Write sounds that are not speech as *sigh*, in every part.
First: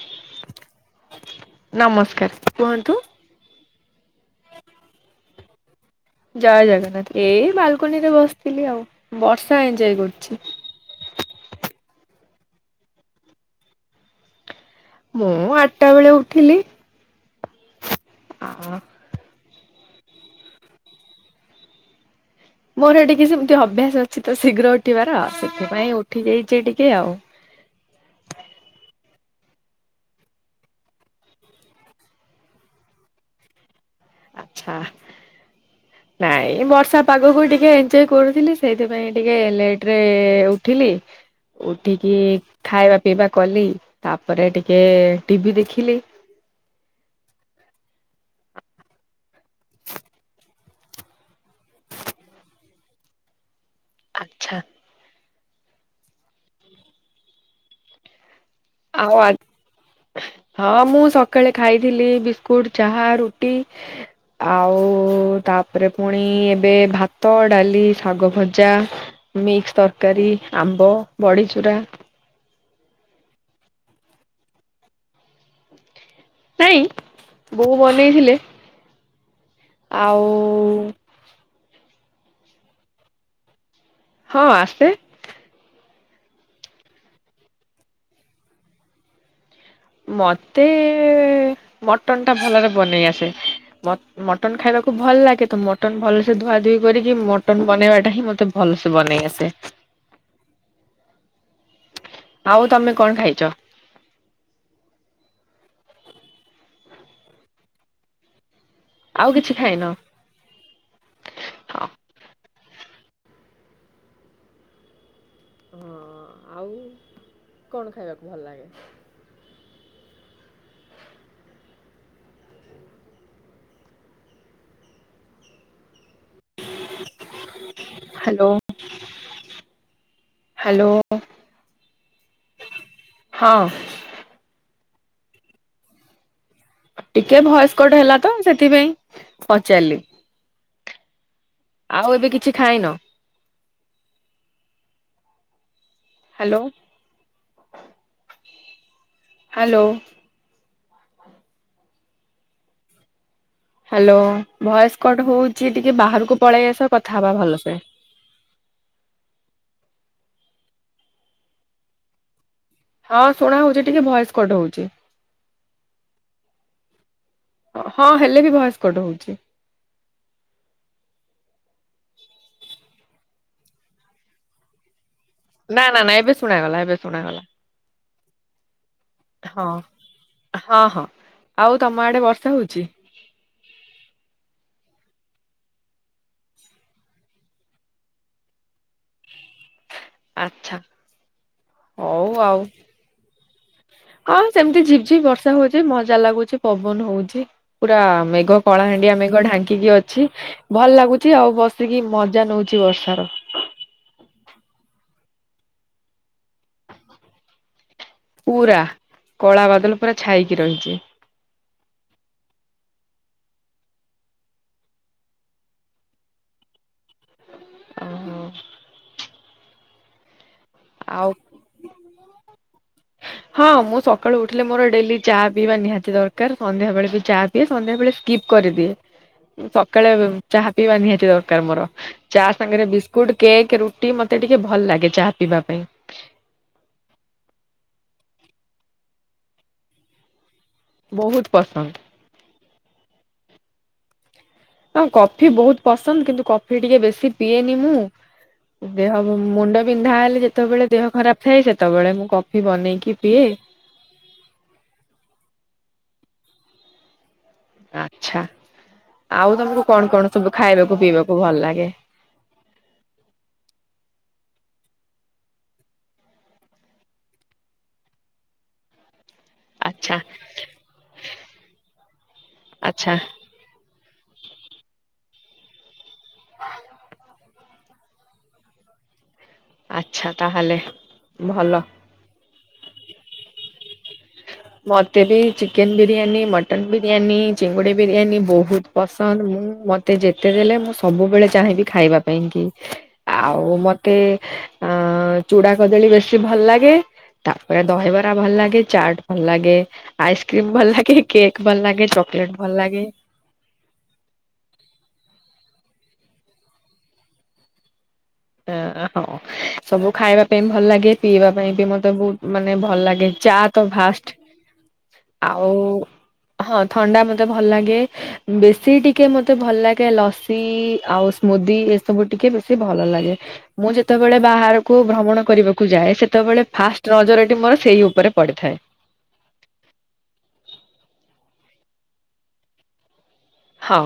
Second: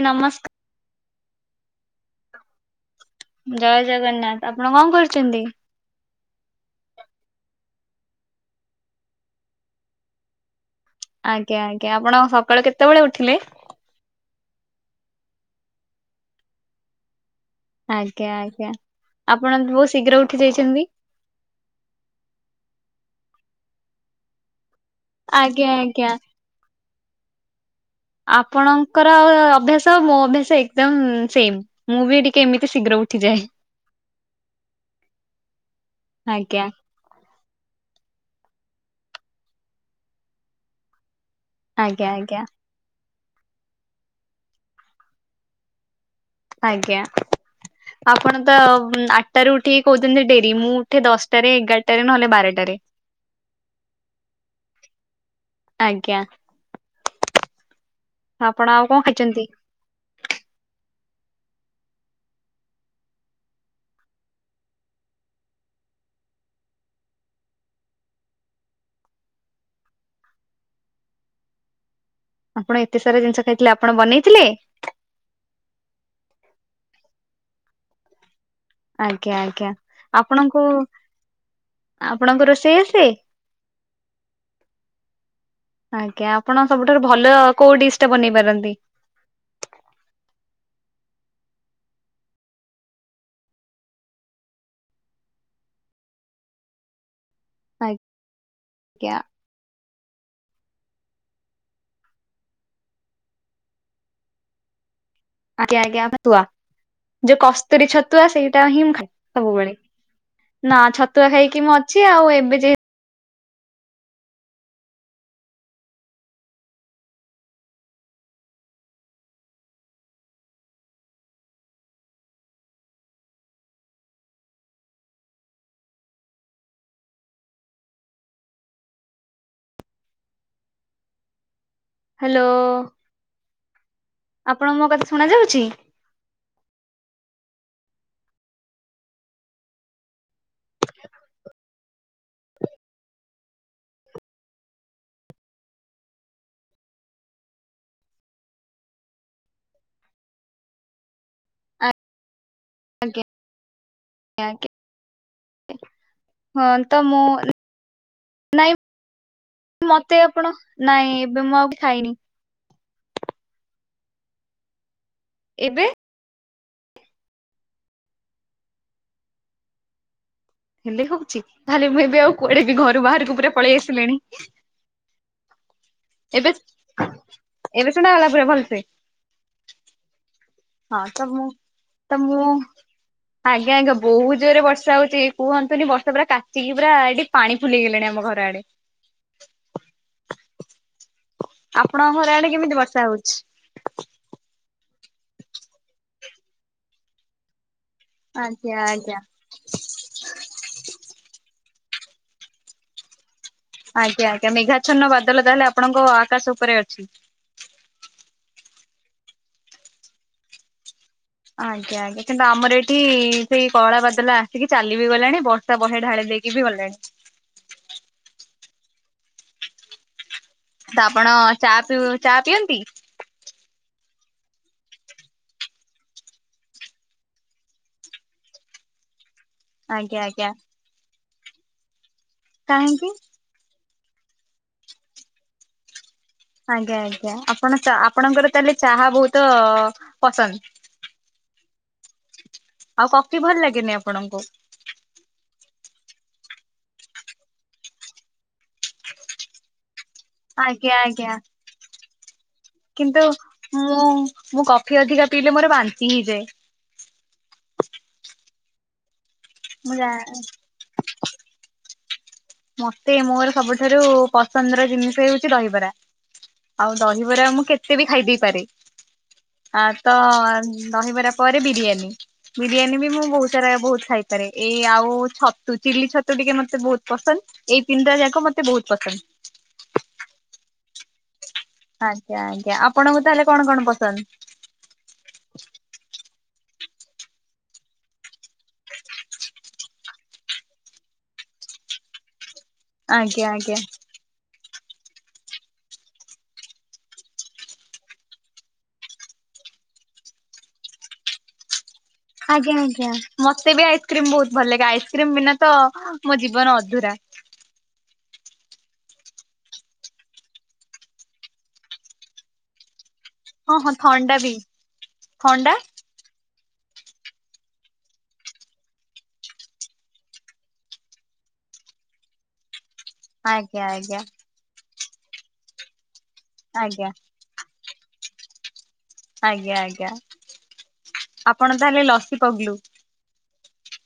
ନମସ୍କାର। ନମସ୍କାର କୁହନ୍ତୁ। ଜୟ ଜଗନ୍ନାଥ ଆପଣ କଣ କରୁଛନ୍ତି। ଜୟ ଜଗନ୍ନାଥ ଏଇ ବାଲକନି ରେ ବସିଥିଲି ଆଉ ବର୍ଷା ଏଞଜୟ କରୁଛି। ଆଜ୍ଞା ଆଜ୍ଞା ଆପଣ ସକାଳୁ କେତେବେଳେ ଉଠିଲେ। ମୁଁ ଆଠଟା ବେଳେ ଉଠିଲି। ଆଜ୍ଞା ଆ ଆଜ୍ଞା ଆପଣ ବହୁତ ଶୀଘ୍ର ଉଠି ଯାଇଛନ୍ତି। ମୋର ଟିକେ ସେମିତି ଅଭ୍ୟାସ ଅଛି ତ ଶୀଘ୍ର ଉଠିବାର ଆଜ୍ଞା ସେଥିପାଇଁ ଆଜ୍ଞା। ଉଠି ଯାଇଛ ଟିକେ ଆଉ। ଆପଣଙ୍କର ଅଭ୍ୟାସ ମୋ ଅଭ୍ୟାସ ଏକଦମ ସେମ। ମୁଁ ବି ଟିକେ ଏମିତି ଶୀଘ୍ର ଉଠିଯାଏ। ଆଛା ନାଇଁ ଆଜ୍ଞା ଵର୍ଷା ପାଗକୁ ଟିକେ ଆଞ୍ଜଏ କରୁଥିଲି ସେଇଥିପାଇଁ ଟିକେ ଉଠିଲି। ଆଜ୍ଞା ଉଠିକି ଆଜ୍ଞା ଖାଇବା ପିଇବା କଲି ତାପରେ ଟିକେ ଟିଭି ଦେଖିଲି। ଆଜ୍ଞା। ଆପଣ ତ ଆଠଟାରୁ ଉଠିକି କହୁଛନ୍ତି ଡେରି ମୁଁ ଉଠେ ଦଶଟାରେ। ଏଗାର *unintelligible* ନହେଲେ ବାରିପଟେ। ଆଛା। ଆଜ୍ଞା ଆପଣ ଆଉ କଣ ଖାଇଛନ୍ତି। ହଁ ମୁଁ ସକାଳେ ଖାଇଥିଲି ବିସ୍କୁଟ ଚାହା ରୁଟି। ଆଉ ତାପରେ ପୁଣି ଏବେ, ଭାତ, ଡାଲି, ଶାଗ, ଭଜା। ମିକ୍ସ, ତରକାରୀ, ଆମ୍ବ, ବଡ଼ିଚୂୁରା। ଆପଣ ଏତେ ସାରା ଜିନିଷ ଖାଇଥିଲେ, ଆପଣ ବନେଇଥିଲେ? ନାଇଁ ବୋଉ ବନେଇଥିଲେ। ଆଜ୍ଞା ଆଜ୍ଞା ଆଉ ଆପଣଙ୍କୁ ଆପଣଙ୍କୁ ରୋଷେଇ ଆସେ? ହଁ ଆସେ। ଆଜ୍ଞା ଆପଣ ସବୁଠାରୁ ଭଲ କୋଉ ଡିଶ ଟା ବନେଇ ପାରନ୍ତି? ମତେ ଏ ମଟନ ଟା ଭଲରେ ବନେଇ ଆସେ। ମଟନ୍ ଖାଇବାକୁ ଭଲ ଲାଗେ ତ ମଟନ ଭଲସେ ଧୁଆ ଧୁଇ କରିକି। ମ ମଟନ, ବନେଇବାଟା ହିଁ ମତେ ଭଲସେ ଆଜ୍ଞା ବନେଇ ଆସେ। ଆଉ ତମେ କଣ କରୁଚ? ଆଜ୍ଞା ଆଜ୍ଞା ଛତୁଆ। ଯୋଉ କସ୍ତୁରୀ ଛତୁଆ ସେଇଟା ହିଁ ମୁ ଖାଏ ଆଉ କିଛି ସବୁବେଳେ। ଖାଇନ? ନା ଛତୁଆ ଖାଇକି ମୁଁ ହଁ। ଅଛି ଆଉ ଏବେ ଯେ ହଁ ଆଉ କଣ ଖାଇବାକୁ ଭଲ ଲାଗେ? Hello hello. ହ୍ୟାଲୋ। ହଁ। ଆପଣଙ୍କୁ ମୋ କଥା ଶୁଣା ଯାଉଛି? ଟିକେ ଭୟସ୍ କଟ ହେଲା ତ ସେଥିପାଇଁ ପଚାରିଲି। ଆଉ ଏବେ କିଛି ଖାଇନ? ହ୍ୟାଲୋ। ହ୍ୟାଲୋ। ଆଜ୍ଞା ହ୍ୟାଲୋ ଆଜ୍ଞା ଭଏସ୍ କଡ଼୍ ହେଉଛି, ଟିକେ ବାହାରକୁ ପଳେଇ ହଁ ଆସ ତ କଥା ମୁଁ ହେବା ଭଲସେ। ନାଇଁ ମତେ ଆପଣ ନାଇଁ ଏବେ ମୁଁ ଆଉ ଖାଇନି। ହଁ ଶୁଣା ହଉଛି ଟିକେ ଭଏସ କଟ ହଉଛି। ଏବେ। ହଁ ହେଲେ ବି ଭଏସ କଟ ହଉଛି। ହେଲେ ହଉଛି ତାହେଲେ ମୁଁ ଏବେ ଆଉ କୁଆଡେ ବି ଘରୁ ବାହାରକୁ ପୁରା ପଳେଇ ଆସିଲିଣି। ନା ନା ନା ଏବେ ଶୁଣାଗଲା ଶୁଣାଗଲା ଏବେ ଶୁଣାଗଲା ପୁରା ଭଲସେ। ହଁ ହଁ ହଁ ତ ମୁଁ ଆଉ ତମ ତ ଆଡେ ମୁଁ ବର୍ଷା ହଉଛି? ଆଜ୍ଞା ଆଜ୍ଞା ବହୁତ ଜୋରରେ ବର୍ଷା ହଉଛି କୁହନ୍ତୁି ବର୍ଷା ପା କାଚିକି ପୁରା ଏଠି ପାଣି ଫୁଲିଗଲାଣି ଆମ ଘର ଆଡେ। ଆଚ୍ଛା ଆପଣଙ୍କ ହଉ ଘର ଆଡେ ଆଉ। କେମିତି ବର୍ଷା ହଉଛି। ହଁ ସେମ୍ତି ଝିପ୍ ଝିପ୍ ବର୍ଷା ହୋଉଚି ମଜା ଲାଗୁଚି ପବନ୍ ହୋଉଛି। ପୁରା ମେଘ ଆଜ୍ଞା କଳାହାଣ୍ଡିଆ ଆଜ୍ଞା ମେଘ ଢାଙ୍କିକି ଅଛି। ଭଲ୍ ଲାଗୁଚି ଆଉ ବସିକି ମଜା ନୋଉଚି ବର୍ଷାର। ଆଜ୍ଞା ଆଜ୍ଞା ମେଘାଛନ୍ନ ବାଦଲ ତାହେଲେ ଆପଣଙ୍କ ଆକାଶ ଉପରେ ଅଛି। ପୁରା କଳା ବଦଲ୍ ପୁରା ଛାଇକି ରହିଛି। ଆଜ୍ଞା ଆଜ୍ଞା କିନ୍ତୁ ଆମର ଏଠି ସେଇ କଳା ବାଦଲା ଆସିକି ଚାଲି ବିି ଗଲାଣି ବ ତ ବହେ ଢାଳି ଦେଇକି ବି ଗଲେଣି। ଅ ହଁ। ତ ଆଉ ଆପଣ ଚା ପିଉ ଚା ପିଅନ୍ତି? ହଁ ମୁଁ ସକାଳୁ ଉଠିଲେ ମୋର ଡେଲି ଚା ପିଇବା ନିହାତି ଦର୍କାର, ସନ୍ଧ୍ୟା ବେଳେ ବି ଚା ଏ ସନ୍ଧ୍ୟାବେଳେ ସ୍କିପ୍ କରିଦିଏ। ସକାଳେ ଆଜ୍ଞା ଆଜ୍ଞା ଚାହା ପିଇବା ନିହାତି ଦର୍କାର୍ ମୋର ଚା ସାଙ୍ଗରେ କାହିଁକି? ବିସ୍କୁଟ୍ କେକ୍ ରୁଟି ମତେ ଟିକେ ଭଲ୍ ଲାଗେ ଚାହା ପିଇବା ପାଇଁ। ଆଜ୍ଞା ଆଜ୍ଞା ଆପଣ ତ ଆପଣଙ୍କର ତାହେଲେ ଚାହା ବୋହୁତ ପସନ୍ଦ୍? ବୋହୁତ୍ ପସନ୍ଦ୍। ଆଉ କଫି ଭଲ୍ ଲାଗେନି ଆପଣଙ୍କୁ? ହଁ କଫି ବୋହୁତ୍ ପସନ୍ଦ୍ କିନ୍ତୁ କଫି ଟିକେ ବେଶି ପିଏନି ମୁଁ। ଦେହ ମୁଣ୍ଡ ବିନ୍ଧା ହେଲେ ଯେତେବେଳେ ଆଜ୍ଞା ଦେହ ଆଜ୍ଞା ଖରାପ ଥାଏ ସେତେବେଳେ ମୁଁ କଫି ବନେଇକି କିନ୍ତୁ ପିଏ। ମୁଁ ମୁଁ କଫି ଅଧିକା ପିଇଲେ ମୋର ବାନ୍ତି ହେଇଯାଏ। ଆଛା ଆଉ ତମୁକୁ ମୁଁ ଯା କଣ କଣ ସବୁ ଖାଇବାକୁ ପିଇବାକୁ ଭଲ୍ ଲାଗେ? ମତେ ମୋର ସବୁଠାରୁ ପସନ୍ଦର ଜିନିଷ ହେଉଛି ରହିବରା। ଆଉ ଦହିବରା ମୁଁ କେତେ ବି ଖାଇଦେଇ ପାରେ। ଆ ତ ଆଚ୍ଛା ରହିବାର ପରେ ବିରିୟାନୀ, ବିରିୟାନୀ ବି ଆଚ୍ଛା ମୁଁ ବୋହୁ ବୋହୁତ୍ ଖାଇପାରେ ଏଇ ଆଉ ଛତୁ ଚିଲି ଛତୁ ଟିକେ ମତେ ବୋହୁତ୍ ପସନ୍ଦ୍। ଏଇ ତିନ୍ଟା ଯାକ ମୋତେ ବୋହୁତ୍ ପସନ୍ଦ୍। ଆଚ୍ଛା ତାହେଲେ ଭଲ। ଆଜ୍ଞା ଆଜ୍ଞା ଆପଣଙ୍କୁ ତାହେଲେ କଣ କଣ ପସନ୍ଦ୍? ମୋତେ ବି ଚିକେନ୍ ବିରିୟାନୀ ମଟନ୍ ବିରିୟାନୀ ଚିଙ୍ଗୁଡ଼ି ବିରିୟାନୀ ବୋହୁତ୍? ପସନ୍ଦ୍ ମୁଁ ମତେ ଯେତେ ଦେଲେ ମୁଁ ସବୁବେଳେ ଚାହିଁବି ଖାଇବା ପାଇଁ କି। ଆଜ୍ଞା ଆଉ ଆଜ୍ଞା ମତେ ଅ ଚୂଡା କଦଳୀ ବେଶୀ ଭଲ୍ ଲାଗେ। ତାପରେ ଦହି ବରା ଭଲ୍ ଲାଗେ ଚାଟ୍ ଭଲ ଲାଗେ ଆଇସ୍କ୍ରିମ ଭଲ୍ ଲାଗେ କେକ୍ ଭଲ୍ ଲାଗେ ଚ ଆଜ୍ଞା ଆଜ୍ଞା। ମତେ ବି ଆଇସ୍କ୍ରିମ୍ ବୋହୁତ୍ ଭଲ୍ ଲାଗେ ଆଇସ୍କ୍ରିମ୍ ବିନା ତ ମୋ ଜୀବନ ଅଧୁରା। ଏଁ ହଁ ସବୁ ଖାଇବା ପାଇଁ ଭଲ୍ ଲାଗେ ପିଇବା ପାଇଁ ବି ମତେ ବୋହୁତ୍ ମାନେ ଭଲ୍ ଲାଗେ। ଚା ହଁ ତ ହଁ ଫାଷ୍ଟ୍ ଥଣ୍ଡା ବି ଥଣ୍ଡା ଆଉ ହଁ ଥଣ୍ଡା ମତେ ଭଲ୍ ଲାଗେ। ବେଶୀ ଟିକେ ମତେ ଭଲ୍ ଲାଗେ ଲସି ଆଉ ସ୍ମୁଦି ଏସବୁ ଟିକେ ବେଶୀ ଭଲ ଲା ଆଜ୍ଞା ମୁଁ ଆଜ୍ଞା ଯେତେବେଳେ ବାହାରକୁ ଭ୍ରମଣ କରିବାକୁ ଯାଏ ସେତେବେଳେ ଫାଷ୍ଟ୍ ଆଜ୍ଞା ନଜର ମୋର ସେଇ ଉପରେ ପଡିଥାଏ। ଆଜ୍ଞା ଆଜ୍ଞା ଆପଣ ତାହେଲେ ଲସି ପଗ୍ଲୁ? ହଁ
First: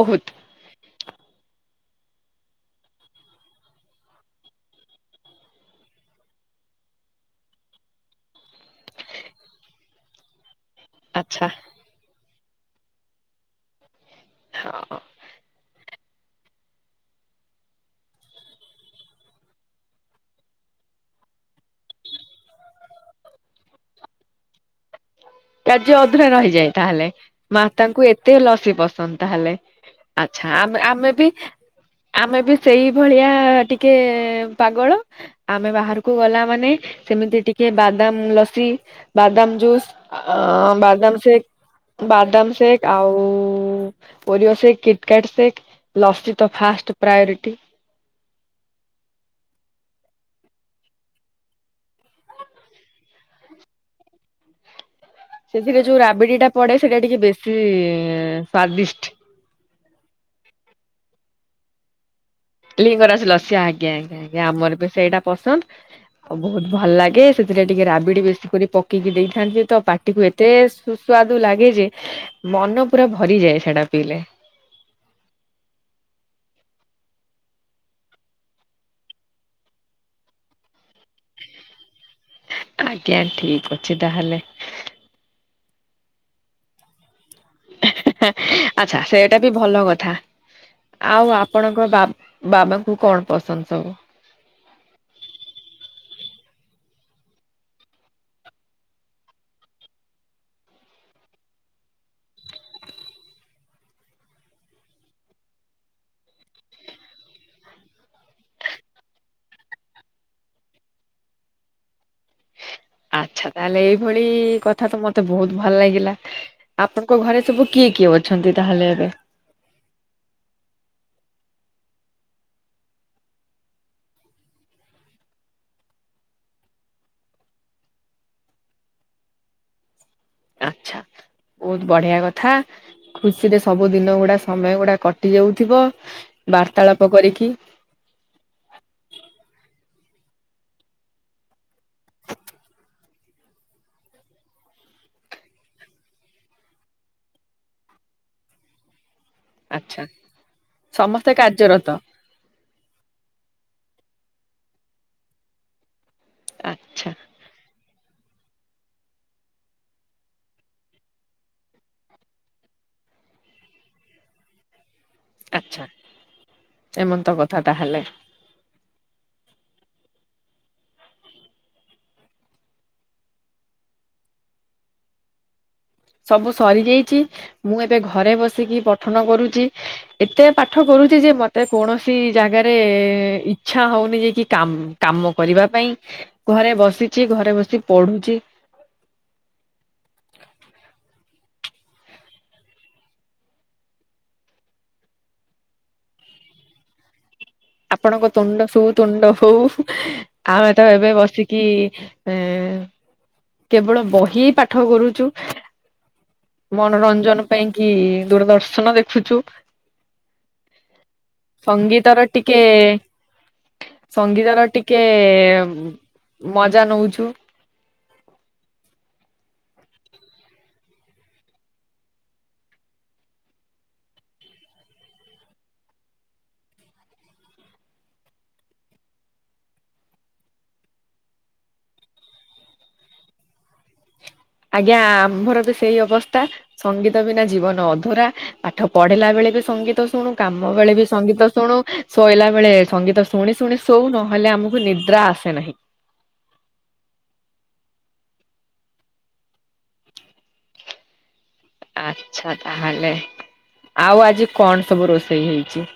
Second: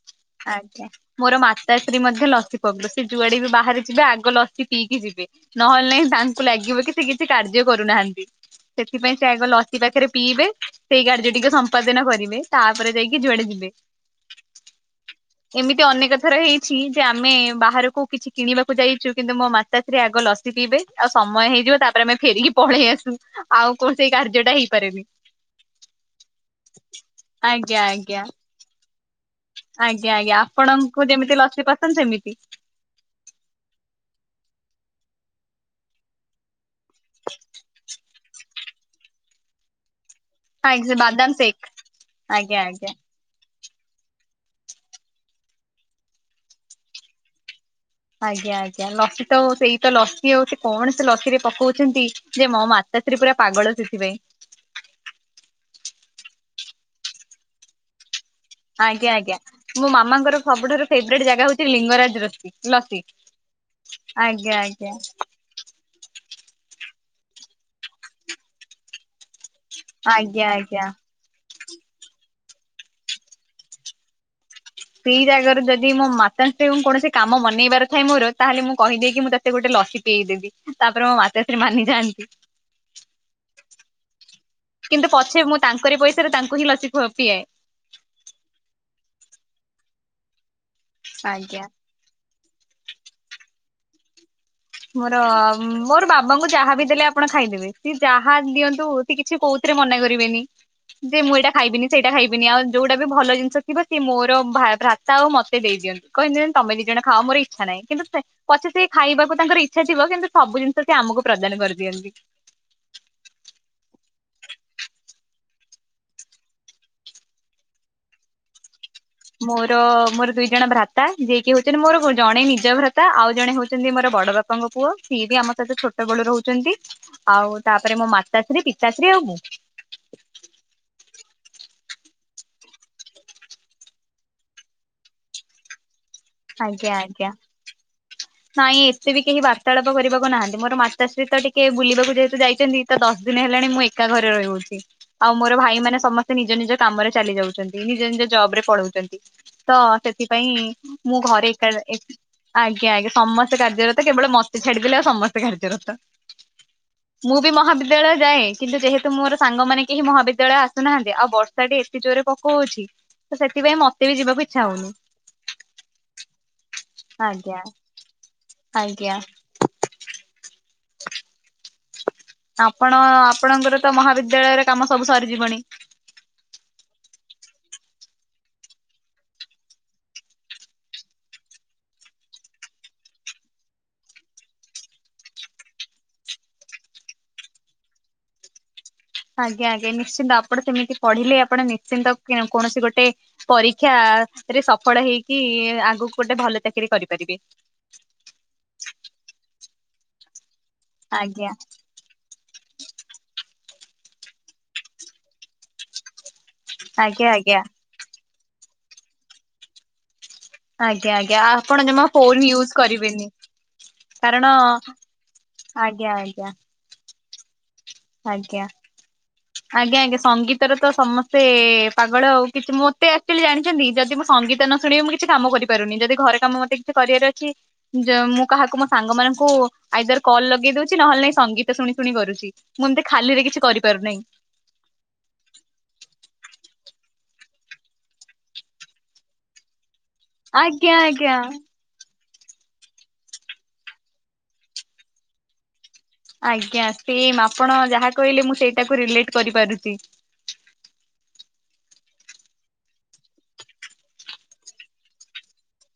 ବୋହୁତ୍। ଆଜ୍ଞା। ମୋର ମାତା ସ୍ତ୍ରୀ ମଧ୍ୟ ଲସି ପଗ୍ଲୁ ସେ ଯୁଆଡେ ବି ବାହାରେ ଯିବେ ଆଗ ଲସି ପିଇକି ଯିବେ। ନହେଲେ ନହିଁ ତାଙ୍କୁ ଲାଗିବ କି ସେ କିଛି କାର୍ଯ୍ୟ କରୁନାହାନ୍ତି। ସେଥିପାଇଁ ସେ ଆଗ ଲସି ପାଖେରେ ପିଇବେ। ସେଇ କାର୍ଯ୍ୟ ଆଚ୍ଛା ଟିକେ ସମ୍ପାଦନ କରିବେ ତାପରେ ଯାଇକି ଯୁଆଡ଼େ ଯିବେ। ହଁ। ଏମିତି ଅନେକ ଥର ହେଇଚି ଯେଆମେ ବାହାରକୁ କିଛି କିଣିବାକୁ ଯାଇଚୁ କିନ୍ତୁ ମୋ ମା ତାପରେ ଆଗ ଲସି ପିଇବେ ଆଉ ସମୟ ହେଇଯିବ ତାପରେ ଆମେ ଫେରିକି ପଳେଇ ଆସୁ ଆଉ କୌଣ ସେଇ କାର୍ଯ୍ୟଟା ହେଇପାରେନି। *inaudible* କାର୍ଯ୍ୟ ଅଧୁରା ରହିଯାଇଏ ତାହେଲେ ଆଜ୍ଞା ମାତାଙ୍କୁ ଆଜ୍ଞା ଏତେ ଲସି ପସନ୍ଦ ତାହେଲେ। ଆଜ୍ଞା ଆଜ୍ଞା ଆଚ୍ଛା ଆମେ ଆପଣଙ୍କୁ ଆମେ ବି ଯେମିତି ଲସିି ପସନ୍ଦ ଆମେ ସେମିତି। ବି ସେଇ ଭଳିଆ ଟିକେ ପାଗଳ ଆମେ ବାହାରକୁ ଗଲା ମାନେ ସେମିତି ଟିକେ ବାଦାମ ଲସି ବାଦାମ ଜୁସ୍ ଅ ବାଦାମ ସେକ୍ ବାଦାମ ଆଜ୍ଞା ସେକ୍ ଆଜ୍ଞା। ଆଉ ପରିବା ସେଟ୍ କିଟ୍ କାଟି୍ ସେଟ୍ ଲସି ତ ଫାଷ୍ଟ ପ୍ରାୟୋରିଟି ଆଜ୍ଞା ଆଜ୍ଞା ଲସିତ ସେଇତ ଲସି ଆଉ ସେକଣ ସେଲସି ରେ ପକଉଚନ୍ତି। ଯେ ମୋ ମାତାଶ୍ରୀ ପୁରା ପାଗଳ ସେଥିପାଇଁ। ସେଥିରେ ଯୋଉ ରାବିଡ଼ିଟା ପଡ଼େ ସେଟା ଟିକେ ବେଶି ଆଜ୍ଞା ଆଜ୍ଞା ମୋ ମାମାଙ୍କର ସବୁଠାରୁ ଫେବରଟ୍ ଜାଗା ହଉଚି ଲିଙ୍ଗରାଜ ରୋ ଲିଙ୍ଗରାଜ ଲସି ଆଜ୍ଞା ଆଜ୍ଞା ଆଜ୍ଞା ଆଜ୍ଞା ଆମରବି ସେଇଟା ପସନ୍ଦ। ଆଉ ବହୁତ୍ ଭଲ ଲାଗେ ସେଥିରେ ଟିକେ ରାବିଡି ବେଶୀ କରି ପକେଇକି ଦେଇଥାନ୍ତିତ ପାଟିକୁ ଆଜ୍ଞା ଏତେ ଆଜ୍ଞା। ସୁ ସ୍ାଦ ଲାଗେଯେ ମନ ପୁରା ଭରିଯାଏ ସେଟା ପିଇଲେ। ସେଇ ଜାଗାରୁ ଯଦି ମୋ ମାତାତ୍ରୀଙ୍କୁ କୌଣସି କାମ ମନେଇବ ଥାଏ ମୋର ତାହେଲେ ମୁଁ କହିଦେଏକି ମୁଁତେ ତତେ ଗୋଟେ ଲସି ପିଇଦେବି ତାପରେ ମୋ ମା ଆଜ୍ଞା ଠିକ୍ ଅଛି ତାହେଲେ। କିନ୍ତୁ ପଛେ ମୁଁ ତାଙ୍କରି ପଇସାରେ ତାଙ୍କୁ ହିଁ ଲସି ଖୁ ପିଆଏ। ଆଚ୍ଛା ସେଇଟାବି ଭଲ କଥା ଆଉ ଆଜ୍ଞା। ଆପଣଙ୍କ ବା ବାବାଙ୍କୁ କଣ ପସନ୍ଦ ସବୁ? ମୋର ମୋର ବାବାଙ୍କୁ ଯାହାବି ଦେଲେ ଆପଣ ଖାଇଦେବେ ସିଏ ଯାହା ଦିଅନ୍ତୁ। ସେକିଛି କଉଥିରେ ମନା କରିବେନି। ଯେ ମୁଁ ଏଇଟା ଖାଇବିନି ସେଇଟା ଖାଇବିନି ଆଉ ଯୋଉଟାବି ଭଲ ଜିନିଷ ଥିବ ସିଏ ମୋର ଭା ଭ୍ରା ଥାଉ ମତେ ଦେଇଦିଅନ୍ତି କହଦେନ୍ତି ତମେ ଦିଇ ଜଣ ଖାଅ ମୋର ଇଚ୍ଛା ନାହିଁ କିନ୍ତୁ ପଛେ ସେ ଖାଇବାକୁ ତାଙ୍କର ଇଚ୍ଛା ଥିବ କିନ୍ତୁ ସବୁ ଜିନିଷ ସେଆମକୁ ପ୍ରଦାନ କରିଦିଅନ୍ତି। ଆଚ୍ଛା ତାହେଲେ ଏଇଭଳି କଥାତ ମତେ ବହୁତ୍ ଭଲ ଲାଗିଲା। ଆପଣଙ୍କ ଘରେ ସବୁ କିଏ କିଏ ଅଛନ୍ତି ତାହେଲେ ଏବେ? ମୋର ମୋର ଦିଜଣ ଭ୍ରାତା ଯିଏକି ହଉଚନ୍ତି ମୋର ଜଣେ ନିଜ ଭ୍ରାତା ଆଉ ଜଣେ ହଉଚନ୍ତି ମୋର ବଡ଼ ବାପା ବାପାଙ୍କ ପୁଅ ସିଏବି ଆମ ସହିତ ଛୋଟବେଳୁ ରହୁଚନ୍ତି। ଆଉ ତାପରେ ମୋ ମାତାଶ୍ରୀ ପିତାଶ୍ରୀ ଆଉ ମୁଁ। ଆଚ୍ଛା ବହୁତ୍ ବଢ଼ିଆ କଥା। ଖୁସିରେ ସବୁ ଦିନ ଗୁଡ଼ା ସମୟ ଗୁଡ଼ା କଟି ଯାଉଥିବ ଆଜ୍ଞା ବାର୍ତାଳାପ ଆଜ୍ଞା। କରିକି। ନାଇଁ ଏତେବି କେହି ବାର୍ତ୍ତାଳାପ କରିବାକୁ ନାହାନ୍ତି ମୋର ମାତାଶ୍ରୀ ତ ଟିକିଏ ବୁଲିବାକୁ ଯେହେତୁ ଯାଇଚନ୍ତି। ତ ଦଶ ଦିନ ହେଲାଣି ମୁଁ ଏକା ଘରେ ରହିହଉଚି। ଆଉ ମୋର ଭାଇ ମାନ ସମସ୍ତେ ନିଜ ନିଜ କାମରେ ଚାଲି ଯାଉଚନ୍ତି ନିଜ ନିଜ ଜବ୍ ରେ ପଳଉଚନ୍ତି। ତ ଆଚ୍ଛା ସେଥିପାଇଁ ମୁଁ ସମସ୍ତେ ଘରେ ଏ କାର୍ଯ୍ୟରତ ଏକା ଆଜ୍ଞା ଆଜ୍ଞା। ସମସ୍ତେ କାର୍ଯ୍ୟରତ କେବଳ ମତେ ଛାଡିଦେଲେ ଆଉ ସମସ୍ତେ କାର୍ଯ୍ୟରତ ଆଚ୍ଛା ମୁବି ମହାବି ବିଦ୍ୟାଳୟ ଯାଏ କିନ୍ତୁ ଯେହେତୁ ମୋର ସାଙ୍ଗମାନେ କେହି ମହାଦ୍ୟାଳୟ ଆସୁନାହାନ୍ତି ଆଉ ବର୍ଷାଟି ଏତେ ଜୋରେ ପକୋଉଚି। ତସେଥିପାଇ ମତେବି ଯିବାକୁ ଇଚ୍ଛା ହଉନି। ଆଚ୍ଛା ଏମନ୍ ତ ଆଜ୍ଞା କଥା ତାହଲେ। ଆଜ୍ଞା। ଆପଣ ଆପଣଙ୍କର ତ ମହାବିଦ୍ୟାଳୟରେ କାମ ସବୁ ସରିଯିବଣୀ। ସବୁ ସରିଯାଇଛି ମୁଁ ଏବେ ଘରେ ବସିକି ପଠନ କରୁଚି। ଏତେ ପାଠ କରୁଛି ଯେ ମତେ କୌଣସି ଜାଗାରେ ଇଚ୍ଛା ହଉନି ଯେ କି କାମ କାମ କରିବା ପାଇଁ ଘରେ ବସିଚି ଘରେ ବସି ପଢୁଚି। ଆଜ୍ଞା ଆଜ୍ଞା ନିଶ୍ଚିନ୍ତ ଆପଣ ସେମିତି ପଢିଲେ ଆପଣ ନିଶ୍ଚିନ୍ତ ଯେ କୌଣସି ଗୋଟେ ପରୀକ୍ଷା ରେ ସଫଳ ହେଇକି ଆଗୁକୁ ଗୋଟିଏ ଭଲ ଚାକିରି କରିପାରିବେ। ଆପଣଙ୍କ ତୁଣ୍ଡ ସୁତୁଣ୍ଡ ହଉ ଆମେ ତ ଏବେ ଆଜ୍ଞା ବସିକି ଏଁ କେବଳ ବହି ପାଠ କରୁଚୁ। ଆଜ୍ଞା ମନୋରଞ୍ଜନ ଆଜ୍ଞା ପାଇଁ କି ଦୂରଦର୍ଶନ ଦେଖୁଚୁ। ଆଜ୍ଞା ଆଜ୍ଞା ଆପଣ ଜମା ହୁ ଟିକେ କାରଣ ସଙ୍ଗୀତ ର ଟିକେ ଆଜ୍ଞା ଆଜ୍ଞା ମଜ ମଜା ନୋଉଛୁ। ଆଜ୍ଞା। ଆଜ୍ଞା ଆଜ୍ଞା ସଙ୍ଗୀତର ତ ସମସ୍ତେ ପାଗଳ ଆଉ କିଛି ମୋତେ ଆକ୍ଚୁଆଲି ଜାଣିଛନ୍ତି ଯଦି ମୁଁ ସଙ୍ଗୀତ ନ ଶୁଣିବି ମୁଁ କି କିଛି କାମ କରିପାରୁନି ଯଦି ଘରେ କାମ ମତେ କିଛି କରିଆର ଅଛି ଯ ମୁଁ କାହାକୁ ମୋ ସାଙ୍ଗ ମାନଙ୍କୁ ଆଇଦର କଲ ଲଗେଇ ଦଉଛି ନହେଲେ ନାଇ ସଙ୍ଗୀତ ଶୁଣି ଶୁଣି କରୁଚି। ମୁଁ ଏମିତି ଖାଲିରେ କିଛି କରିପାରୁନେଇଁ। ଆଜ୍ଞା ଆମର ବି ସେଇ ଅବସ୍ଥା। ସଙ୍ଗୀତ ବିନା ଜୀବନ ଅଧୁରା ପାଠ ପଢିଲା ବେଳେ ବି ସଙ୍ଗୀତ ଶୁଣୁ। କାମ ଆଜ୍ଞା ବେଳେ ବି ଆଜ୍ଞା ସଙ୍ଗୀତ ଶୁଣୁ। ଶୋଇଲା ବେଳେ ସଙ୍ଗୀତ ଶୁଣି ଶୁଣି ଶୋଉ ନହେଲେ ଆମକୁ ନିଦ୍ରା ଆସେ ନାହିଁ। ଆଜ୍ଞା ସେମ ଆପଣ ଯାହା କହିଲେ ମୁଁ ସେଇଟାକୁ ରିଲେଟ କରିପାରୁଚି। ଆଛା ତାହେଲେ ଆଉ ଆଜି କଣ ସବୁ ରୋଷେଇ ହେଇଚି।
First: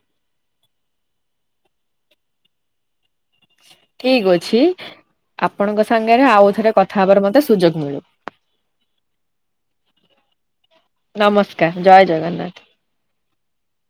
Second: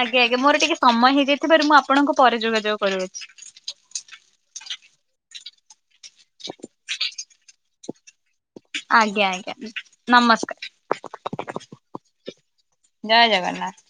ଆଜ୍ଞା ଆଜ୍ଞା ମୋର ଟିକିଏ ସମୟ ହେଇଯାଇଥିବାରୁ ମୁଁ ଆପଣଙ୍କୁ ପରେ ଯୋଗାଯୋଗ କରୁଅଛି। ଠିକ ଅଛି। ଆପଣଙ୍କ ସାଙ୍ଗରେ ଆଉ ଥରେ କଥା ହବାର ମତେ ସୁଯୋଗ ମିଳୁ। ଆଜ୍ଞା ଆଜ୍ଞା। ନମସ୍କାର। ନମସ୍କାର ଜୟ ଜଗନ୍ନାଥ। ଜୟ ଜଗନ୍ନାଥ।